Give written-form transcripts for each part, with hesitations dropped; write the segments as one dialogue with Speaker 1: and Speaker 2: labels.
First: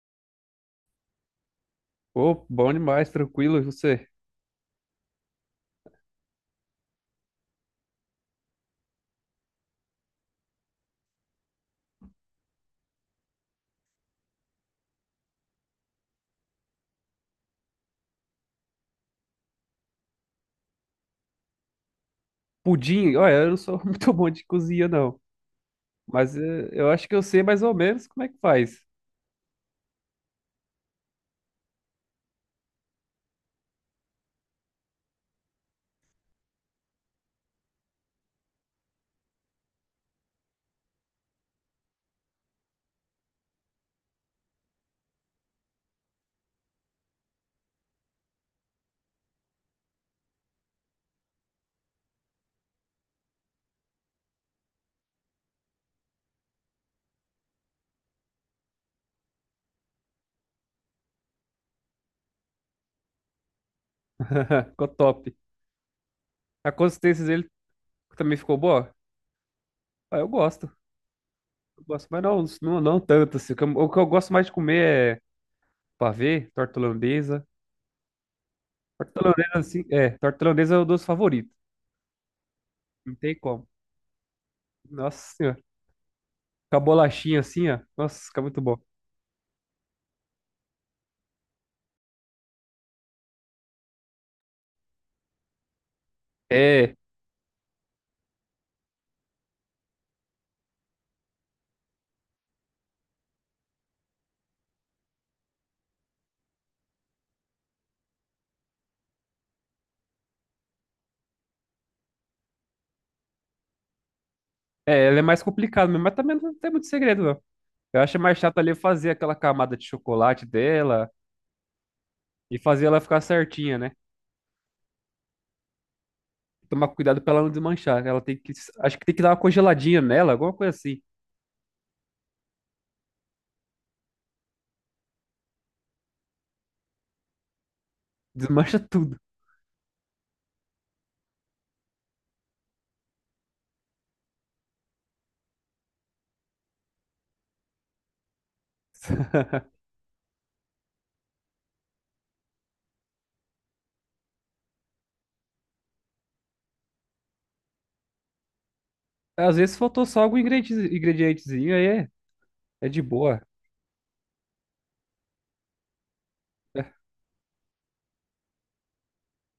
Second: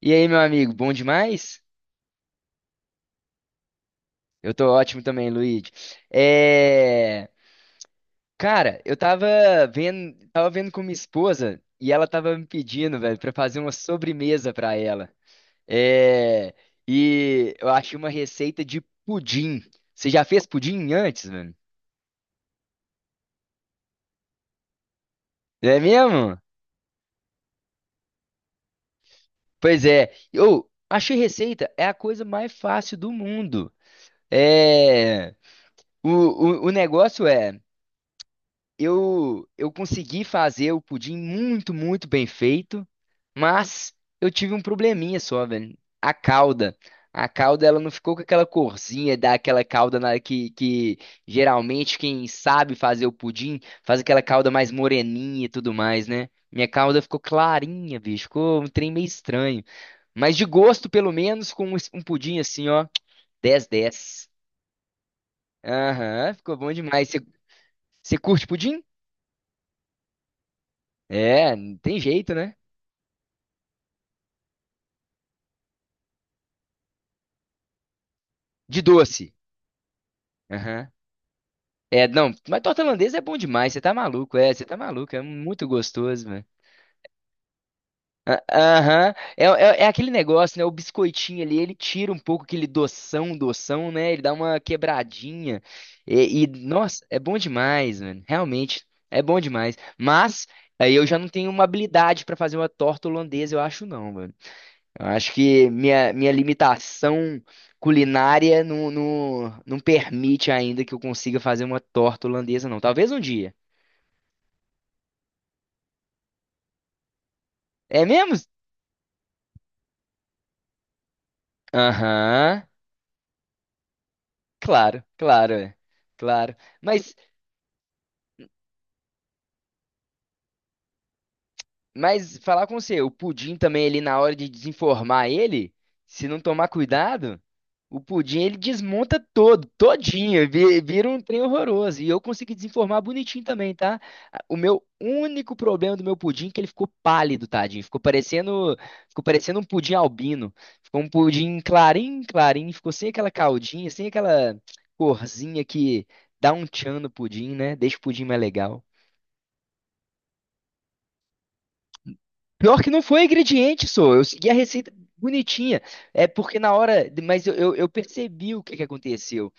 Speaker 1: E aí, meu amigo, bom demais?
Speaker 2: Pô, bom demais, tranquilo, e você?
Speaker 1: Eu tô ótimo também, Luigi. É... Cara, tava vendo com minha esposa e ela tava me pedindo, velho, pra fazer uma sobremesa pra ela. É... E eu achei uma receita de pudim. Você já fez pudim antes, velho?
Speaker 2: Pudim, olha, eu não sou muito bom de cozinha, não.
Speaker 1: É
Speaker 2: Mas
Speaker 1: mesmo?
Speaker 2: eu acho que eu sei mais ou menos como é que faz.
Speaker 1: Pois é. Eu achei receita é a coisa mais fácil do mundo. É... o negócio é eu consegui fazer o pudim muito, muito bem feito, mas eu tive um probleminha só, velho. A calda. A calda, ela não ficou com aquela corzinha daquela calda que geralmente quem sabe fazer o pudim faz aquela calda mais moreninha e tudo mais, né? Minha calda ficou clarinha, bicho. Ficou um trem meio estranho. Mas de gosto, pelo menos, com um pudim assim, ó, dez, dez.
Speaker 2: Ficou top.
Speaker 1: Aham, ficou
Speaker 2: A
Speaker 1: bom demais. Você
Speaker 2: consistência dele
Speaker 1: você
Speaker 2: também
Speaker 1: curte
Speaker 2: ficou
Speaker 1: pudim?
Speaker 2: boa? Ah, eu gosto.
Speaker 1: É, não
Speaker 2: Eu
Speaker 1: tem
Speaker 2: gosto, mas
Speaker 1: jeito, né?
Speaker 2: não tanto, assim. O que eu gosto mais de comer é pavê, torta holandesa.
Speaker 1: De
Speaker 2: Torta
Speaker 1: doce.
Speaker 2: holandesa, assim, é, torta holandesa é o
Speaker 1: Aham.
Speaker 2: doce favorito.
Speaker 1: É, não, mas torta
Speaker 2: Não
Speaker 1: holandesa é
Speaker 2: tem
Speaker 1: bom
Speaker 2: como.
Speaker 1: demais, você tá maluco, é, você tá maluco, é
Speaker 2: Nossa senhora.
Speaker 1: muito gostoso, velho.
Speaker 2: Com a bolachinha assim, ó. Nossa,
Speaker 1: Ah,
Speaker 2: fica muito bom.
Speaker 1: aham, é, é, é aquele negócio, né, o biscoitinho ali, ele tira um pouco aquele doção, doção, né, ele dá uma quebradinha,
Speaker 2: É,
Speaker 1: nossa, é bom demais, mano, realmente, é bom demais, mas aí eu já não tenho uma habilidade pra fazer uma torta holandesa, eu acho não, mano. Eu acho que minha limitação culinária não permite ainda que eu consiga fazer uma torta holandesa, não. Talvez um dia.
Speaker 2: é, ela é mais complicada mesmo, mas também não tem muito segredo, não. Eu
Speaker 1: É
Speaker 2: acho
Speaker 1: mesmo?
Speaker 2: mais chato ali fazer aquela camada de chocolate dela e
Speaker 1: Aham,
Speaker 2: fazer ela ficar certinha, né?
Speaker 1: claro, claro, é, claro.
Speaker 2: Tomar
Speaker 1: Mas
Speaker 2: cuidado pra ela não desmanchar. Ela tem que, acho que tem que dar uma congeladinha nela, alguma coisa assim.
Speaker 1: Mas falar com você, o pudim também ali na hora de desenformar ele, se não tomar cuidado, o pudim ele
Speaker 2: Desmancha tudo.
Speaker 1: desmonta todo, todinho, vira um trem horroroso. E eu consegui desenformar bonitinho também, tá? O meu único problema do meu pudim é que ele ficou pálido, tadinho. Ficou parecendo um pudim albino. Ficou um pudim clarinho, clarinho, ficou sem aquela caldinha, sem aquela corzinha que dá um tchan no pudim, né? Deixa o pudim mais legal.
Speaker 2: Às vezes faltou só algum ingrediente, ingredientezinho, aí é,
Speaker 1: Pior
Speaker 2: é
Speaker 1: que não
Speaker 2: de
Speaker 1: foi
Speaker 2: boa.
Speaker 1: ingrediente, só. Eu segui a receita bonitinha. É porque na
Speaker 2: É.
Speaker 1: hora. Mas eu percebi o que que aconteceu.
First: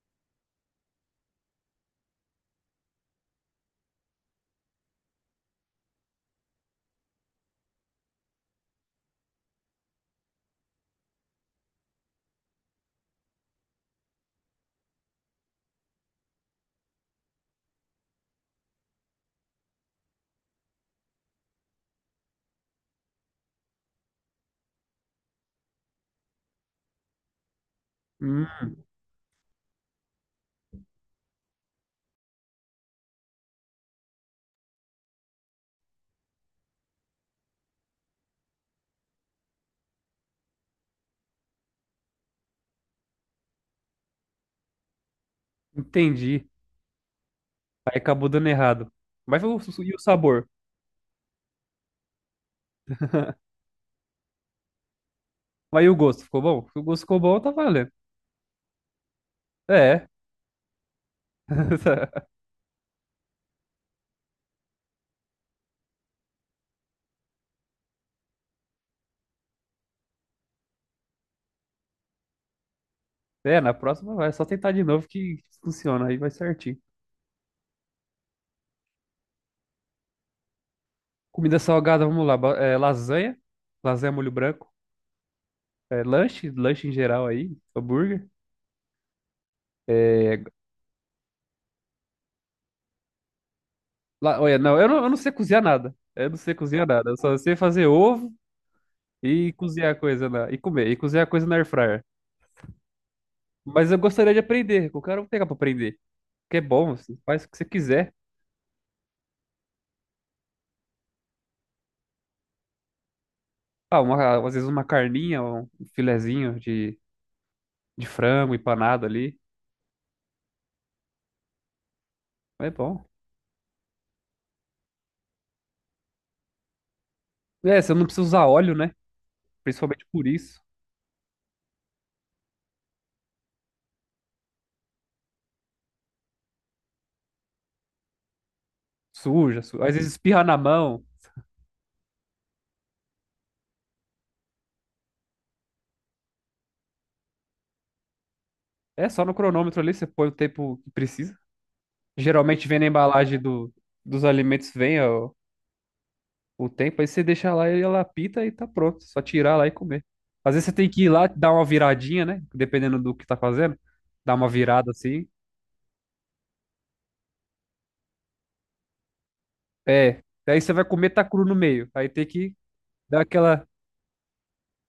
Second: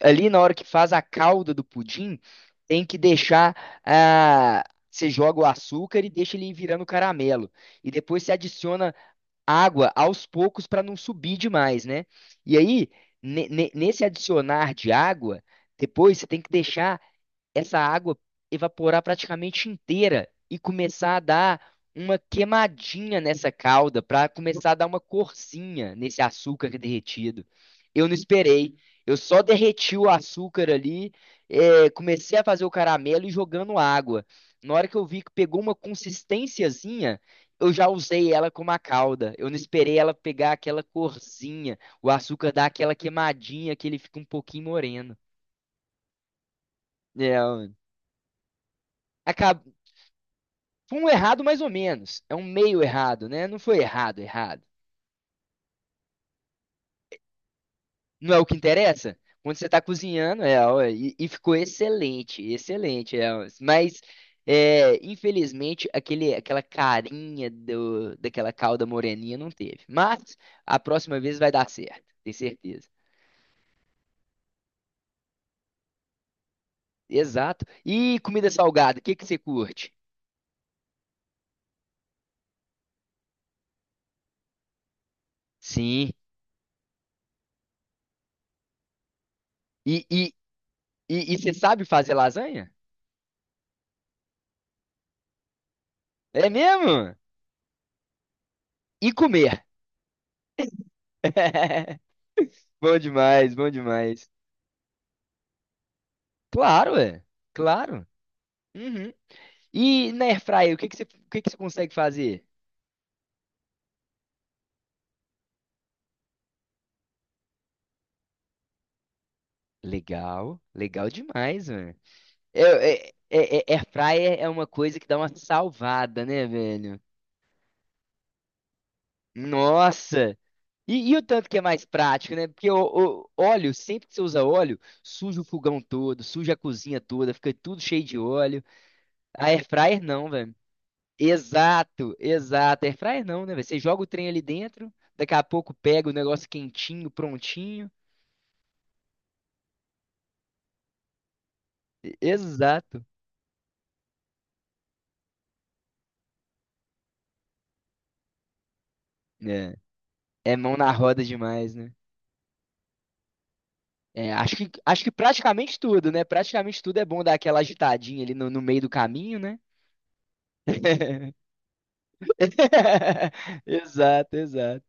Speaker 1: Ali na hora que faz a calda do pudim, tem que deixar. Ah, você joga o açúcar e deixa ele ir virando caramelo. E depois você adiciona água aos poucos para não subir demais, né? E aí, nesse adicionar de água, depois você tem que deixar essa água evaporar praticamente inteira e começar a dar uma queimadinha nessa calda, para começar a dar uma corzinha nesse açúcar derretido. Eu não
Speaker 2: Hum,
Speaker 1: esperei. Eu só derreti o açúcar ali, comecei a fazer o caramelo e jogando água. Na hora que eu vi que pegou uma consistênciazinha, eu já usei ela como a calda. Eu não esperei ela pegar aquela corzinha, o açúcar dar aquela queimadinha que ele fica um pouquinho moreno.
Speaker 2: entendi.
Speaker 1: É,
Speaker 2: Aí acabou dando errado. Mas o,
Speaker 1: acab-
Speaker 2: e o sabor?
Speaker 1: Foi um errado mais ou menos. É um meio errado, né? Não foi errado, errado.
Speaker 2: Mas e o gosto? Ficou bom? Se o gosto ficou bom, tá valendo.
Speaker 1: Não é o que interessa? Quando você está
Speaker 2: É.
Speaker 1: cozinhando, é, ó, e ficou excelente, excelente. É, ó. Mas, é, infelizmente, aquela carinha do, daquela calda moreninha não teve. Mas a próxima vez vai dar certo, tenho certeza.
Speaker 2: É, na próxima vai. É só tentar de novo que funciona. Aí vai certinho.
Speaker 1: Exato. E comida salgada, o que que você curte?
Speaker 2: Comida salgada, vamos lá. É, lasanha molho branco. É,
Speaker 1: Sim.
Speaker 2: lanche em geral aí, hambúrguer.
Speaker 1: E, e,
Speaker 2: É,
Speaker 1: e você sabe fazer lasanha?
Speaker 2: Olha, eu não sei cozinhar nada. Eu não
Speaker 1: É
Speaker 2: sei cozinhar nada.
Speaker 1: mesmo?
Speaker 2: Eu só sei fazer ovo
Speaker 1: E
Speaker 2: e
Speaker 1: comer.
Speaker 2: cozinhar coisa na, e comer, e cozinhar coisa na air fryer.
Speaker 1: Bom demais, bom
Speaker 2: Mas eu
Speaker 1: demais.
Speaker 2: gostaria de aprender. Qualquer hora eu quero pegar pra aprender. Que é
Speaker 1: Claro,
Speaker 2: bom, você
Speaker 1: é.
Speaker 2: faz o que você
Speaker 1: Claro.
Speaker 2: quiser.
Speaker 1: Uhum. E na Airfryer, o que que você consegue fazer?
Speaker 2: Ah, uma, às vezes uma carninha, um filezinho de frango empanado ali.
Speaker 1: Legal, legal demais, mano. É,
Speaker 2: É bom.
Speaker 1: é, Airfryer é uma coisa que dá uma salvada, né, velho?
Speaker 2: É, você não precisa usar óleo, né? Principalmente por
Speaker 1: Nossa!
Speaker 2: isso.
Speaker 1: E o tanto que é mais prático, né? Porque o óleo, sempre que você usa óleo, suja o fogão todo, suja a cozinha toda, fica tudo cheio de óleo. A
Speaker 2: Suja, às
Speaker 1: Airfryer
Speaker 2: vezes
Speaker 1: não,
Speaker 2: espirra
Speaker 1: velho.
Speaker 2: na mão.
Speaker 1: Exato, exato. Airfryer não, né, velho? Você joga o trem ali dentro, daqui a pouco pega o negócio quentinho, prontinho.
Speaker 2: É só no cronômetro ali, você põe o tempo que precisa. Geralmente vem na
Speaker 1: Exato.
Speaker 2: embalagem dos alimentos, vem ó, o tempo, aí você deixa lá e ela apita e tá pronto. Só tirar lá e
Speaker 1: É,
Speaker 2: comer. Às
Speaker 1: é
Speaker 2: vezes você
Speaker 1: mão
Speaker 2: tem
Speaker 1: na
Speaker 2: que ir
Speaker 1: roda
Speaker 2: lá, dar uma
Speaker 1: demais, né?
Speaker 2: viradinha, né? Dependendo do que tá fazendo.
Speaker 1: É,
Speaker 2: Dar uma virada
Speaker 1: acho que
Speaker 2: assim.
Speaker 1: praticamente tudo, né? Praticamente tudo é bom dar aquela agitadinha ali no meio do caminho, né?
Speaker 2: É. Aí você vai comer, tá cru no meio. Aí tem que dar aquela
Speaker 1: Exato, exato.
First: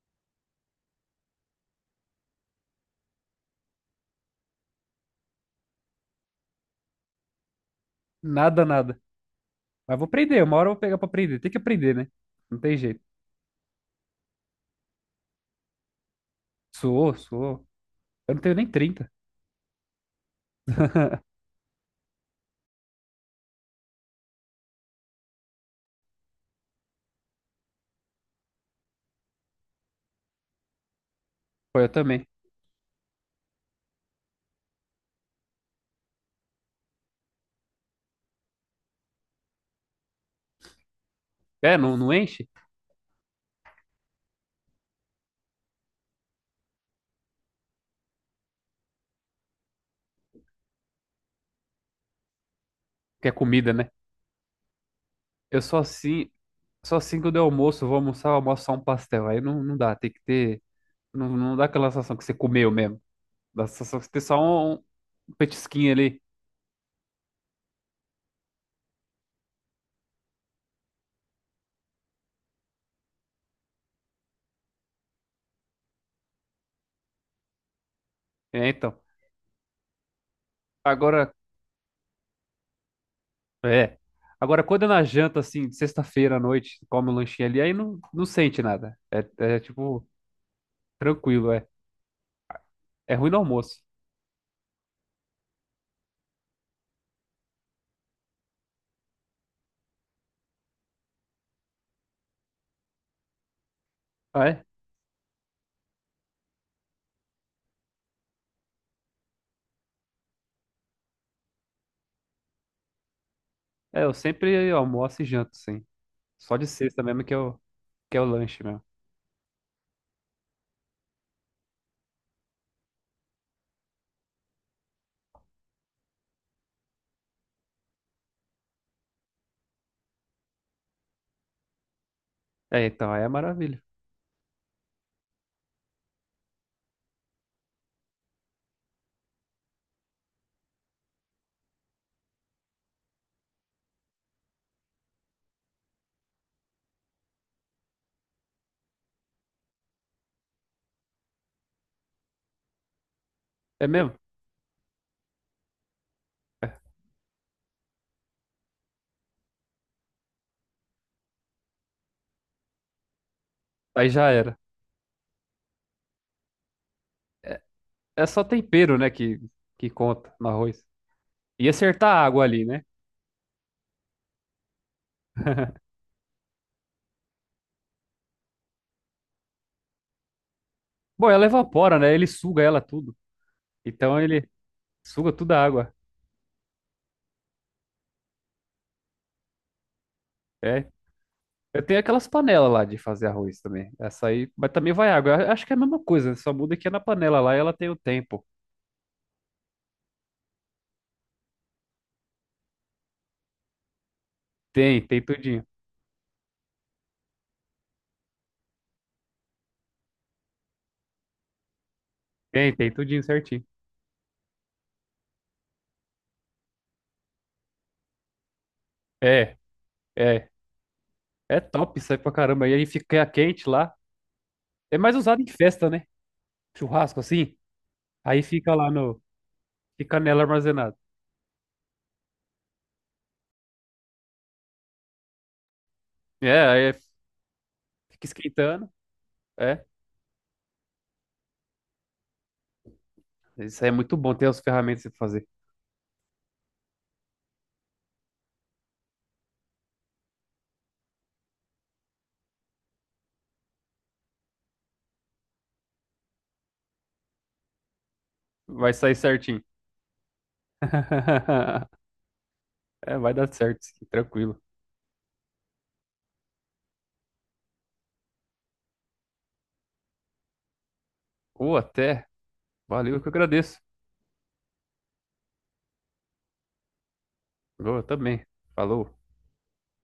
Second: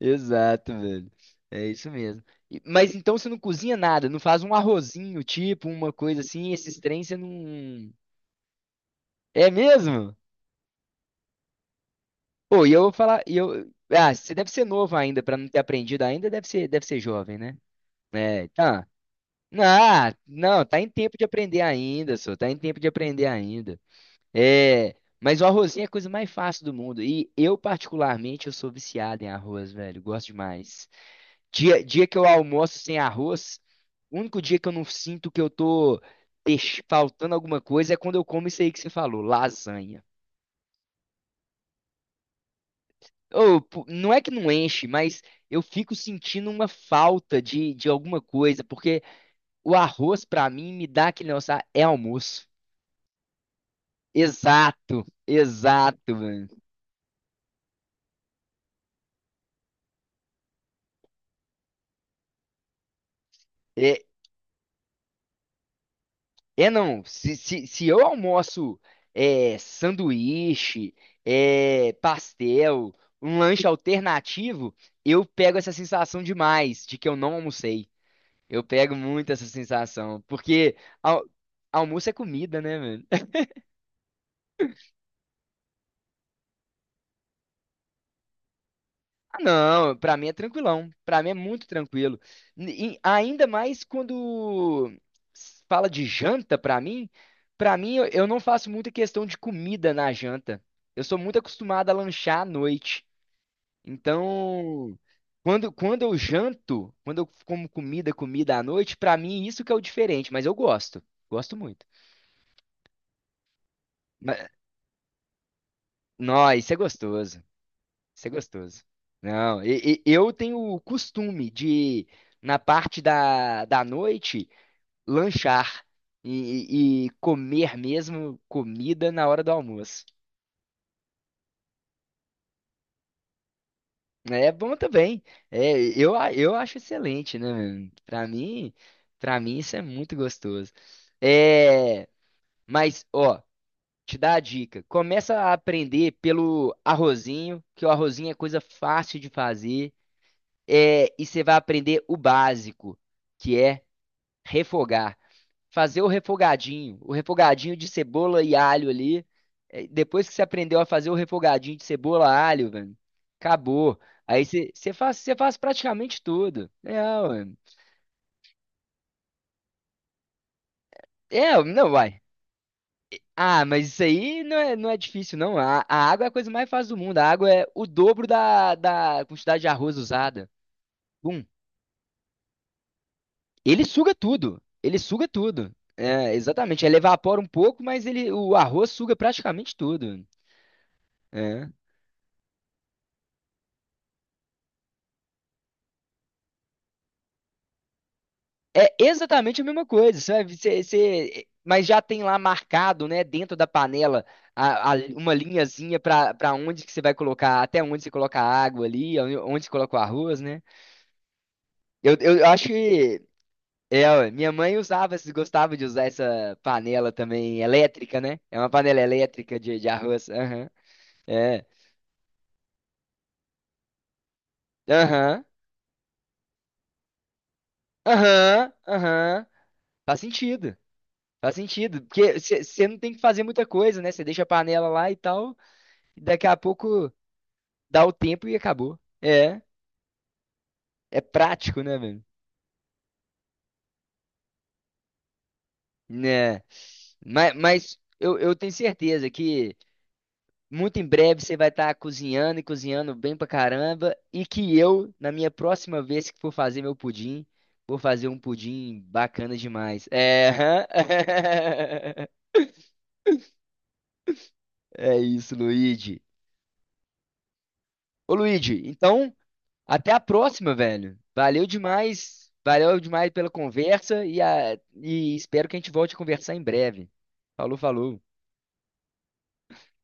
Speaker 1: Exato, velho. É isso mesmo. Mas então você não cozinha nada, não faz um arrozinho, tipo, uma coisa assim, esses trem você não.
Speaker 2: nada, nada.
Speaker 1: É
Speaker 2: Mas vou
Speaker 1: mesmo?
Speaker 2: aprender, uma hora eu vou pegar pra aprender. Tem que aprender, né? Não
Speaker 1: Pô, e
Speaker 2: tem
Speaker 1: eu vou
Speaker 2: jeito.
Speaker 1: falar, e eu, ah, você deve ser novo ainda pra não ter aprendido ainda, deve ser
Speaker 2: Suou,
Speaker 1: jovem, né?
Speaker 2: suou. Eu não
Speaker 1: É,
Speaker 2: tenho nem
Speaker 1: tá.
Speaker 2: 30.
Speaker 1: Ah, não, tá em tempo de aprender ainda. É, mas o arrozinho é a coisa mais fácil do mundo. E eu, particularmente, eu sou viciado em arroz, velho, gosto demais.
Speaker 2: Pô, eu
Speaker 1: Dia que eu
Speaker 2: também.
Speaker 1: almoço sem arroz, o único dia que eu não sinto que eu tô faltando alguma coisa é quando eu como isso aí que você falou, lasanha.
Speaker 2: É, não, não enche?
Speaker 1: Não é que não enche, mas eu fico sentindo uma falta de alguma coisa, porque o arroz, pra mim, me dá aquele negócio, "Ah, é almoço."
Speaker 2: Porque é comida, né?
Speaker 1: Exato,
Speaker 2: Eu
Speaker 1: exato, mano.
Speaker 2: só assim quando eu almoço, eu vou almoçar, eu almoço só um pastel. Aí não dá, tem que ter. Não dá aquela sensação que você comeu mesmo. Dá a sensação
Speaker 1: É,
Speaker 2: que você tem só um petisquinho ali.
Speaker 1: se eu almoço é, sanduíche, é, pastel, um lanche alternativo, eu pego essa sensação demais de que eu não almocei. Eu
Speaker 2: É,
Speaker 1: pego
Speaker 2: então.
Speaker 1: muito essa sensação, porque al-
Speaker 2: Agora,
Speaker 1: almoço é comida, né, mano?
Speaker 2: é. Agora, quando é na janta, assim, de sexta-feira à noite, come um lanchinho ali, aí não sente nada. É,
Speaker 1: Ah,
Speaker 2: é
Speaker 1: não,
Speaker 2: tipo,
Speaker 1: pra mim é tranquilão. Pra mim é
Speaker 2: tranquilo,
Speaker 1: muito
Speaker 2: é.
Speaker 1: tranquilo. E
Speaker 2: É ruim no
Speaker 1: ainda mais
Speaker 2: almoço.
Speaker 1: quando se fala de janta, pra mim, para mim eu não faço muita questão de comida na janta. Eu sou muito acostumado a lanchar à noite.
Speaker 2: Ah, é?
Speaker 1: Então, quando eu janto, quando eu como comida, comida à noite, pra mim isso que é o diferente, mas eu gosto. Gosto muito.
Speaker 2: É, eu
Speaker 1: Mas,
Speaker 2: sempre almoço e janto, sim.
Speaker 1: nó,
Speaker 2: Só de
Speaker 1: isso é
Speaker 2: sexta mesmo
Speaker 1: gostoso.
Speaker 2: que é o
Speaker 1: Isso é
Speaker 2: lanche mesmo.
Speaker 1: gostoso. Não, eu tenho o costume de, na parte da noite, lanchar e comer mesmo comida na hora do almoço.
Speaker 2: É, então, aí é maravilha.
Speaker 1: É bom também. É, eu acho excelente, né, mano? Pra mim isso é muito gostoso. É, mas, ó, te dá a dica. Começa a aprender pelo arrozinho, que o arrozinho é coisa fácil de fazer. É, e você vai aprender o básico, que é
Speaker 2: É mesmo?
Speaker 1: refogar. Fazer o refogadinho de cebola e alho ali. É, depois que você aprendeu a fazer o refogadinho de cebola e alho, velho, acabou.
Speaker 2: Aí já
Speaker 1: Aí
Speaker 2: era.
Speaker 1: você faz praticamente tudo. É, ué.
Speaker 2: É só tempero, né, que conta no arroz.
Speaker 1: É,
Speaker 2: E
Speaker 1: não
Speaker 2: acertar
Speaker 1: vai.
Speaker 2: a água ali, né?
Speaker 1: Ah, mas isso aí não é, não é difícil, não. A água é a coisa mais fácil do mundo. A água é o dobro da quantidade de arroz usada.
Speaker 2: Bom,
Speaker 1: Bum,
Speaker 2: ela evapora, né? Ele suga ela tudo.
Speaker 1: ele suga
Speaker 2: Então ele
Speaker 1: tudo. Ele suga
Speaker 2: suga toda a
Speaker 1: tudo.
Speaker 2: água.
Speaker 1: É, exatamente. Ele evapora um pouco, mas ele, o arroz suga praticamente tudo.
Speaker 2: É.
Speaker 1: É.
Speaker 2: Eu tenho aquelas panelas lá de fazer arroz também. Essa aí, mas também vai água. Eu acho que é a mesma coisa, né? Só muda que é na panela lá e ela tem o tempo.
Speaker 1: É exatamente a mesma coisa, sabe? Mas já tem lá marcado, né, dentro da panela,
Speaker 2: Tem, tem
Speaker 1: uma
Speaker 2: tudinho.
Speaker 1: linhazinha para para onde que você vai colocar, até onde você coloca a água ali, onde onde você coloca o arroz, né? Eu acho
Speaker 2: Tem, tem tudinho
Speaker 1: que
Speaker 2: certinho.
Speaker 1: é, ué, minha mãe usava, gostava de usar essa panela também elétrica, né? É uma panela
Speaker 2: É,
Speaker 1: elétrica de arroz.
Speaker 2: é.
Speaker 1: Aham.
Speaker 2: É
Speaker 1: É.
Speaker 2: top isso aí pra caramba. E aí fica quente lá. É mais usado
Speaker 1: Aham.
Speaker 2: em festa, né? Churrasco assim. Aí
Speaker 1: Aham,
Speaker 2: fica lá no.
Speaker 1: aham. Faz
Speaker 2: Fica nela
Speaker 1: sentido.
Speaker 2: armazenada.
Speaker 1: Faz sentido. Porque você não tem que fazer muita coisa, né? Você deixa a panela lá e tal. E daqui a
Speaker 2: É, aí
Speaker 1: pouco dá o
Speaker 2: fica
Speaker 1: tempo e
Speaker 2: esquentando.
Speaker 1: acabou. É.
Speaker 2: É.
Speaker 1: É prático, né, velho?
Speaker 2: Isso aí é muito bom ter as ferramentas pra você fazer.
Speaker 1: Né. Mas, eu tenho certeza que muito em breve você vai estar cozinhando e cozinhando bem pra caramba. E que eu, na minha próxima vez que for fazer meu pudim, vou fazer um
Speaker 2: Vai
Speaker 1: pudim
Speaker 2: sair
Speaker 1: bacana
Speaker 2: certinho.
Speaker 1: demais. É.
Speaker 2: É, vai dar certo, sim, tranquilo.
Speaker 1: É isso, Luigi. Ô, Luigi, então. Até a próxima, velho. Valeu
Speaker 2: Ou até,
Speaker 1: demais. Valeu
Speaker 2: valeu, eu que
Speaker 1: demais pela
Speaker 2: agradeço.
Speaker 1: conversa e, e espero que a gente volte a conversar em breve. Falou,
Speaker 2: Eu
Speaker 1: falou.
Speaker 2: também. Falou.